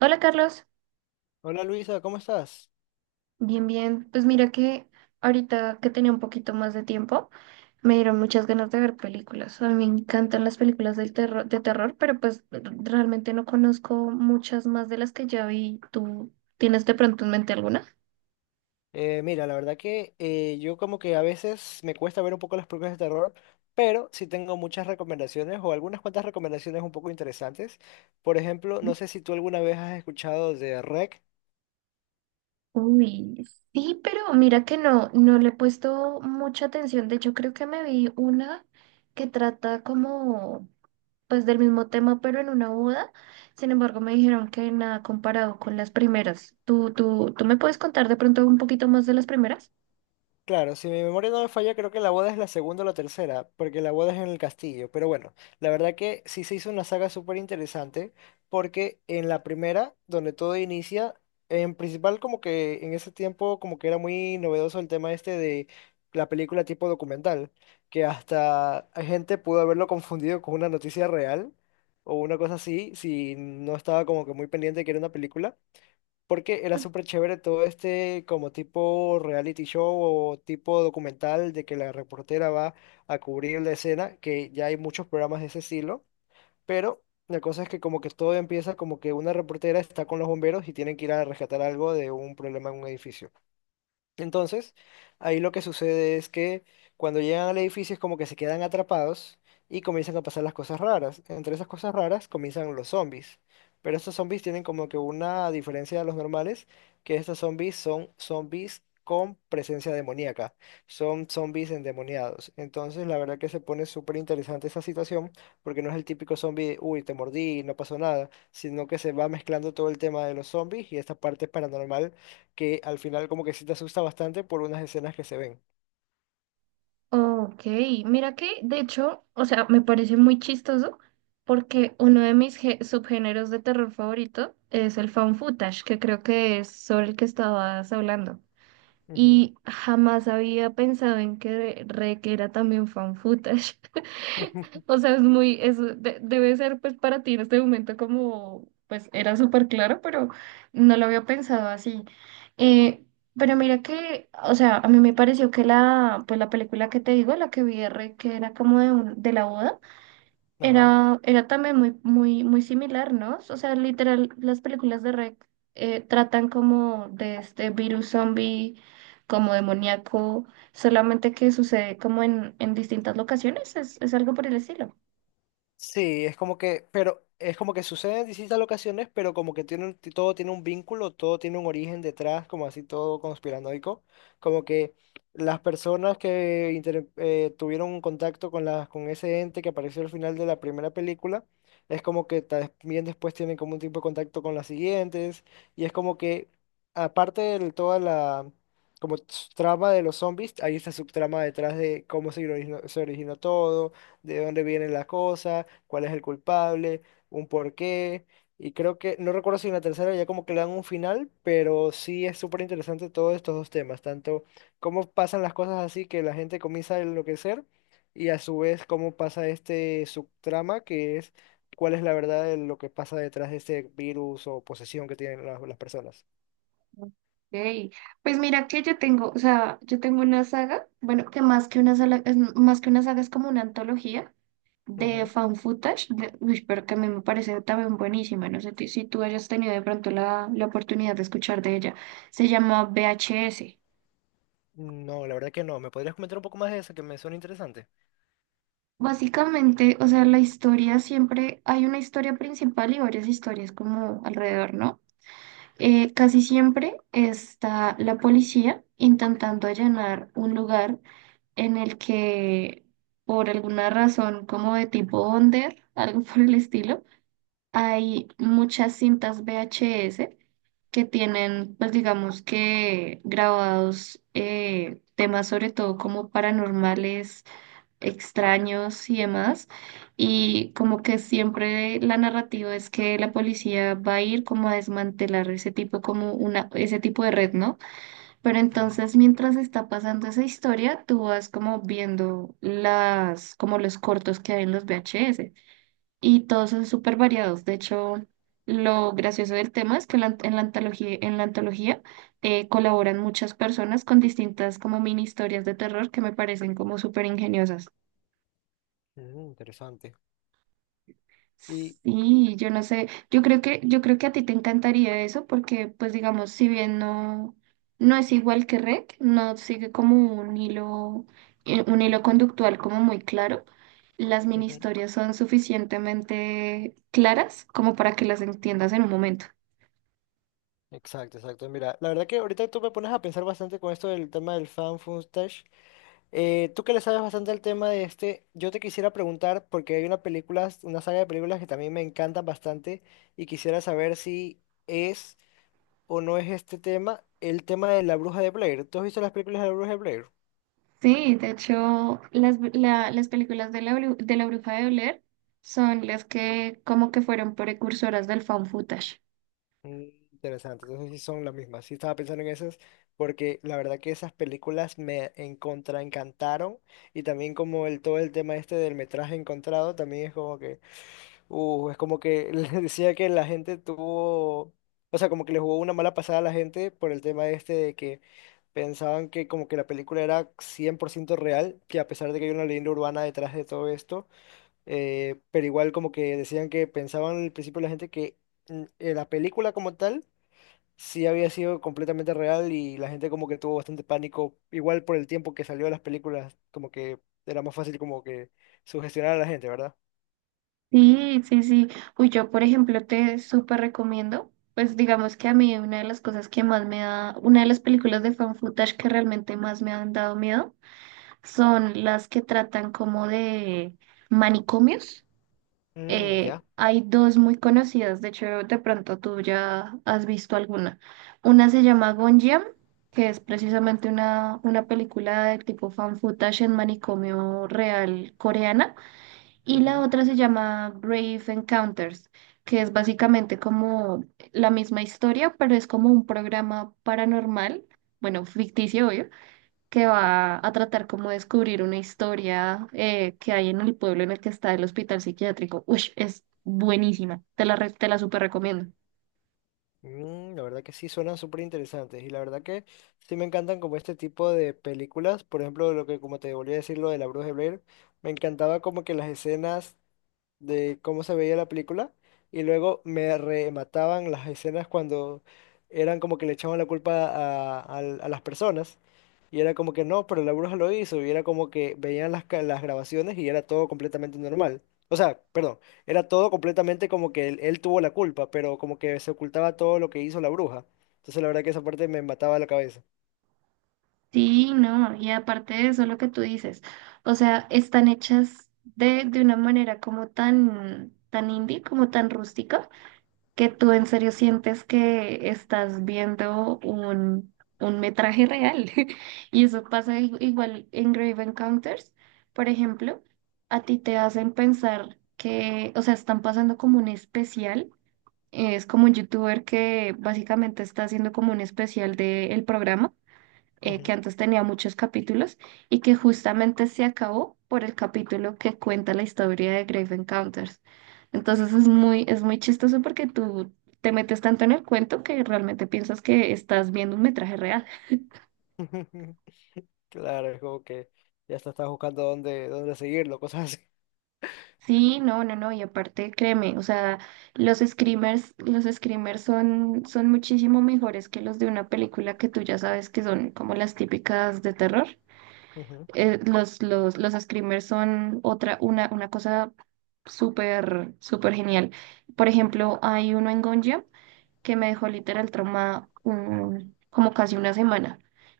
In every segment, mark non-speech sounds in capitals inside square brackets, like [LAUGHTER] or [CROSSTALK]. Hola, Carlos. Hola Luisa, ¿cómo estás? Bien, bien. Pues mira que ahorita que tenía un poquito más de tiempo, me dieron muchas ganas de ver películas. A mí me encantan las películas del terror, de terror, pero pues realmente no conozco muchas más de las que ya vi. ¿Tú tienes de pronto en mente alguna? Mira, la verdad que yo como que a veces me cuesta ver un poco las películas de terror, pero sí tengo muchas recomendaciones o algunas cuantas recomendaciones un poco interesantes. Por ejemplo, ¿No? no sé si tú alguna vez has escuchado de REC. Uy, sí, pero mira que no le he puesto mucha atención. De hecho, creo que me vi una que trata como pues del mismo tema, pero en una boda. Sin embargo, me dijeron que nada comparado con las primeras. ¿Tú me puedes contar de pronto un poquito más de las primeras? Claro, si mi memoria no me falla, creo que la boda es la segunda o la tercera, porque la boda es en el castillo. Pero bueno, la verdad que sí se hizo una saga súper interesante, porque en la primera, donde todo inicia, en principal como que en ese tiempo como que era muy novedoso el tema este de la película tipo documental, que hasta gente pudo haberlo confundido con una noticia real o una cosa así, si no estaba como que muy pendiente de que era una película. Porque era súper chévere todo este como tipo reality show o tipo documental de que la reportera va a cubrir la escena, que ya hay muchos programas de ese estilo, pero la cosa es que como que todo empieza como que una reportera está con los bomberos y tienen que ir a rescatar algo de un problema en un edificio. Entonces, ahí lo que sucede es que cuando llegan al edificio es como que se quedan atrapados y comienzan a pasar las cosas raras. Entre esas cosas raras comienzan los zombies. Pero estos zombies tienen como que una diferencia de los normales, que estos zombies son zombies con presencia demoníaca. Son zombies endemoniados. Entonces, la verdad que se pone súper interesante esa situación, porque no es el típico zombie, uy, te mordí, no pasó nada, sino que se va mezclando todo el tema de los zombies y esta parte paranormal que al final como que sí te asusta bastante por unas escenas que se ven. Ok, mira que de hecho, o sea, me parece muy chistoso porque uno de mis subgéneros de terror favorito es el found footage, que creo que es sobre el que estabas hablando. Ujú. Y jamás había pensado en que requiera también fan footage. [LAUGHS] [LAUGHS] O sea, es muy, es, debe ser pues para ti en este momento como, pues era súper claro, pero no lo había pensado así. Eh, pero mira que, o sea, a mí me pareció que la, pues la película que te digo, la que vi de Rey, que era como de, de la boda, Ajá. era, era también muy similar, ¿no? O sea, literal, las películas de Rec tratan como de este virus zombie, como demoníaco, solamente que sucede como en distintas locaciones, es algo por el estilo. Sí, es como que, pero es como que sucede en distintas ocasiones, pero como que tiene, todo tiene un vínculo, todo tiene un origen detrás, como así todo conspiranoico, como que las personas que tuvieron un contacto con las con ese ente que apareció al final de la primera película, es como que también después tienen como un tipo de contacto con las siguientes, y es como que aparte de toda la como trama de los zombies, hay esta subtrama detrás de cómo se originó todo, de dónde viene la cosa cuál es el culpable, un porqué. Y creo que, no recuerdo si en la tercera ya como que le dan un final, pero sí es súper interesante todos estos dos temas, tanto cómo pasan las cosas así que la gente comienza a enloquecer y a su vez cómo pasa este subtrama que es cuál es la verdad de lo que pasa detrás de este virus o posesión que tienen las personas. Ok, pues mira que yo tengo, o sea, yo tengo una saga, bueno, que más que una saga, es como una antología de Ujú. fan footage, uy, pero que a mí me parece también buenísima. No sé si tú hayas tenido de pronto la, la oportunidad de escuchar de ella. Se llama VHS. No, la verdad que no. ¿Me podrías comentar un poco más de eso que me suena interesante? Básicamente, o sea, la historia siempre, hay una historia principal y varias historias como alrededor, ¿no? Casi siempre está la policía intentando allanar un lugar en el que por alguna razón como de tipo under, algo por el estilo, hay muchas cintas VHS que tienen, pues digamos que grabados temas sobre todo como paranormales, extraños y demás. Y como que siempre la narrativa es que la policía va a ir como a desmantelar ese tipo, como una, ese tipo de red, ¿no? Pero Ujú. entonces mientras está pasando esa historia, tú vas como viendo las, como los cortos que hay en los VHS, y todos son súper variados. De hecho, lo gracioso del tema es que en la antología, en la antología, colaboran muchas personas con distintas como mini historias de terror que me parecen como súper ingeniosas. Mm, interesante. Y... Sí, yo no sé, yo creo que a ti te encantaría eso porque, pues digamos, si bien no es igual que REC, no sigue como un hilo conductual como muy claro. Las mini ujú. historias son suficientemente claras como para que las entiendas en un momento. Exacto, exacto. Mira, la verdad que ahorita tú me pones a pensar bastante con esto del tema del fan footage. Tú que le sabes bastante al tema de este, yo te quisiera preguntar, porque hay una película, una saga de películas que también me encantan bastante y quisiera saber si es o no es este tema, el tema de la bruja de Blair. ¿Tú has visto las películas de la bruja de Blair? Sí, de hecho, las, las películas de la, de la Bruja de Blair son las que como que fueron precursoras del found footage. Mm, interesante, entonces sí son las mismas. Sí estaba pensando en esas, porque la verdad que esas películas me encontra encantaron. Y también como el todo el tema este del metraje encontrado, también es como que [LAUGHS] les decía que la gente tuvo, o sea, como que le jugó una mala pasada a la gente por el tema este de que pensaban que como que la película era 100% real, que a pesar de que hay una leyenda urbana detrás de todo esto, pero igual como que decían que pensaban al principio la gente que la película como tal sí había sido completamente real y la gente como que tuvo bastante pánico, igual por el tiempo que salió las películas, como que era más fácil como que sugestionar a la gente, ¿verdad? Sí, sí, sí. Uy, yo, por ejemplo, te súper recomiendo, pues digamos que a mí una de las cosas que más me da, una de las películas de found footage que realmente más me han dado miedo son las que tratan como de manicomios. Mm, ya. Hay dos muy conocidas. De hecho, de pronto tú ya has visto alguna. Una se llama Gonjiam, que es precisamente una película de tipo fan footage en manicomio real coreana, y la otra se llama Brave Encounters, que es básicamente como la misma historia, pero es como un programa paranormal, bueno, ficticio, obvio, que va a tratar como de descubrir una historia que hay en el pueblo en el que está el hospital psiquiátrico. Uy, es buenísima. Te la, te la súper recomiendo. Mm, la verdad que sí, suenan súper interesantes y la verdad que sí me encantan como este tipo de películas, por ejemplo, lo que como te volví a decir, lo de la Bruja de Blair, me encantaba como que las escenas de cómo se veía la película y luego me remataban las escenas cuando eran como que le echaban la culpa a, a las personas y era como que no, pero la bruja lo hizo y era como que veían las, las grabaciones y era todo completamente normal. O sea, perdón, era todo completamente como que él tuvo la culpa, pero como que se ocultaba todo lo que hizo la bruja. Entonces la verdad que esa parte me mataba la cabeza. Sí, no, y aparte de eso, lo que tú dices, o sea, están hechas de una manera como tan, tan indie, como tan rústica que tú en serio sientes que estás viendo un metraje real. [LAUGHS] Y eso pasa igual en Grave Encounters, por ejemplo. A ti te hacen pensar que, o sea, están pasando como un especial. Es como un youtuber que básicamente está haciendo como un especial del programa que Ujú. antes tenía muchos capítulos y que justamente se acabó por el capítulo que cuenta la historia de Grave Encounters. Entonces es muy chistoso porque tú te metes tanto en el cuento que realmente piensas que estás viendo un metraje real. [LAUGHS] Claro, es como que ya hasta estás buscando dónde, dónde seguirlo, cosas así. Sí, no, no, no, y aparte créeme, o sea, los screamers son, son muchísimo mejores que los de una película que tú ya sabes que son como las típicas de terror. Ujú. Los screamers son otra, una cosa súper genial. Por ejemplo, hay uno en Gonja que me dejó literal trauma como casi una semana.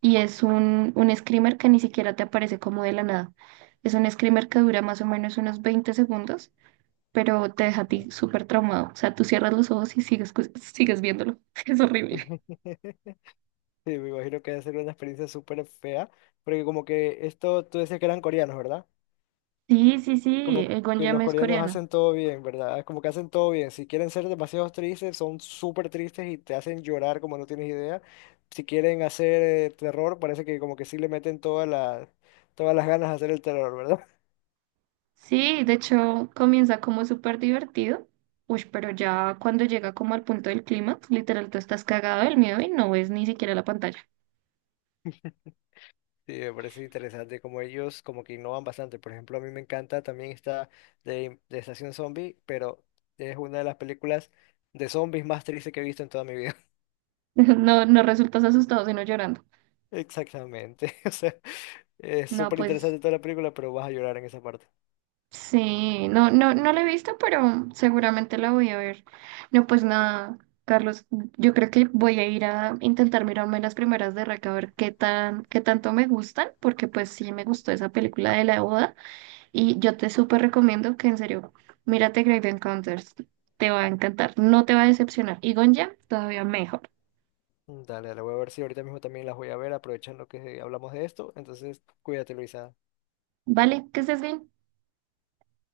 Y es un screamer que ni siquiera te aparece como de la nada. Es un screamer que dura más o menos unos 20 segundos, pero te deja a ti súper traumado. O sea, tú cierras los ojos y sigues, sigues viéndolo. [LAUGHS] Es horrible. [LAUGHS] Sí, me imagino que debe ser una experiencia súper fea, porque como que esto, tú decías que eran coreanos, ¿verdad? Sí, sí, sí. Como El que Gonja los es coreanos coreano. hacen todo bien, ¿verdad? Es como que hacen todo bien. Si quieren ser demasiado tristes, son súper tristes y te hacen llorar como no tienes idea. Si quieren hacer terror, parece que como que sí le meten todas las ganas a hacer el terror, ¿verdad? Sí, de hecho comienza como súper divertido. Uy, pero ya cuando llega como al punto del clímax, literal, tú estás cagado del miedo y no ves ni siquiera la pantalla. [LAUGHS] [LAUGHS] Sí, me parece interesante como ellos como que innovan bastante. Por ejemplo, a mí me encanta también esta de Estación Zombie, pero es una de las películas de zombies más tristes que he visto en toda mi vida. No, no resultas asustado, sino llorando. [LAUGHS] Exactamente. [LAUGHS] O sea, es No, súper pues interesante toda la película, pero vas a llorar en esa parte. sí, no, no, no la he visto, pero seguramente la voy a ver. No, pues nada, Carlos, yo creo que voy a ir a intentar mirarme las primeras de Rec a ver qué tan, qué tanto me gustan, porque pues sí me gustó esa película de la boda. Y yo te súper recomiendo que en serio, mírate Grave Encounters, te va a encantar, no te va a decepcionar. Y Gonja, todavía mejor. Mm, dale, dale, voy a ver si ahorita mismo también las voy a ver, aprovechando que hablamos de esto. Entonces, cuídate, Luisa. Vale, que estés bien.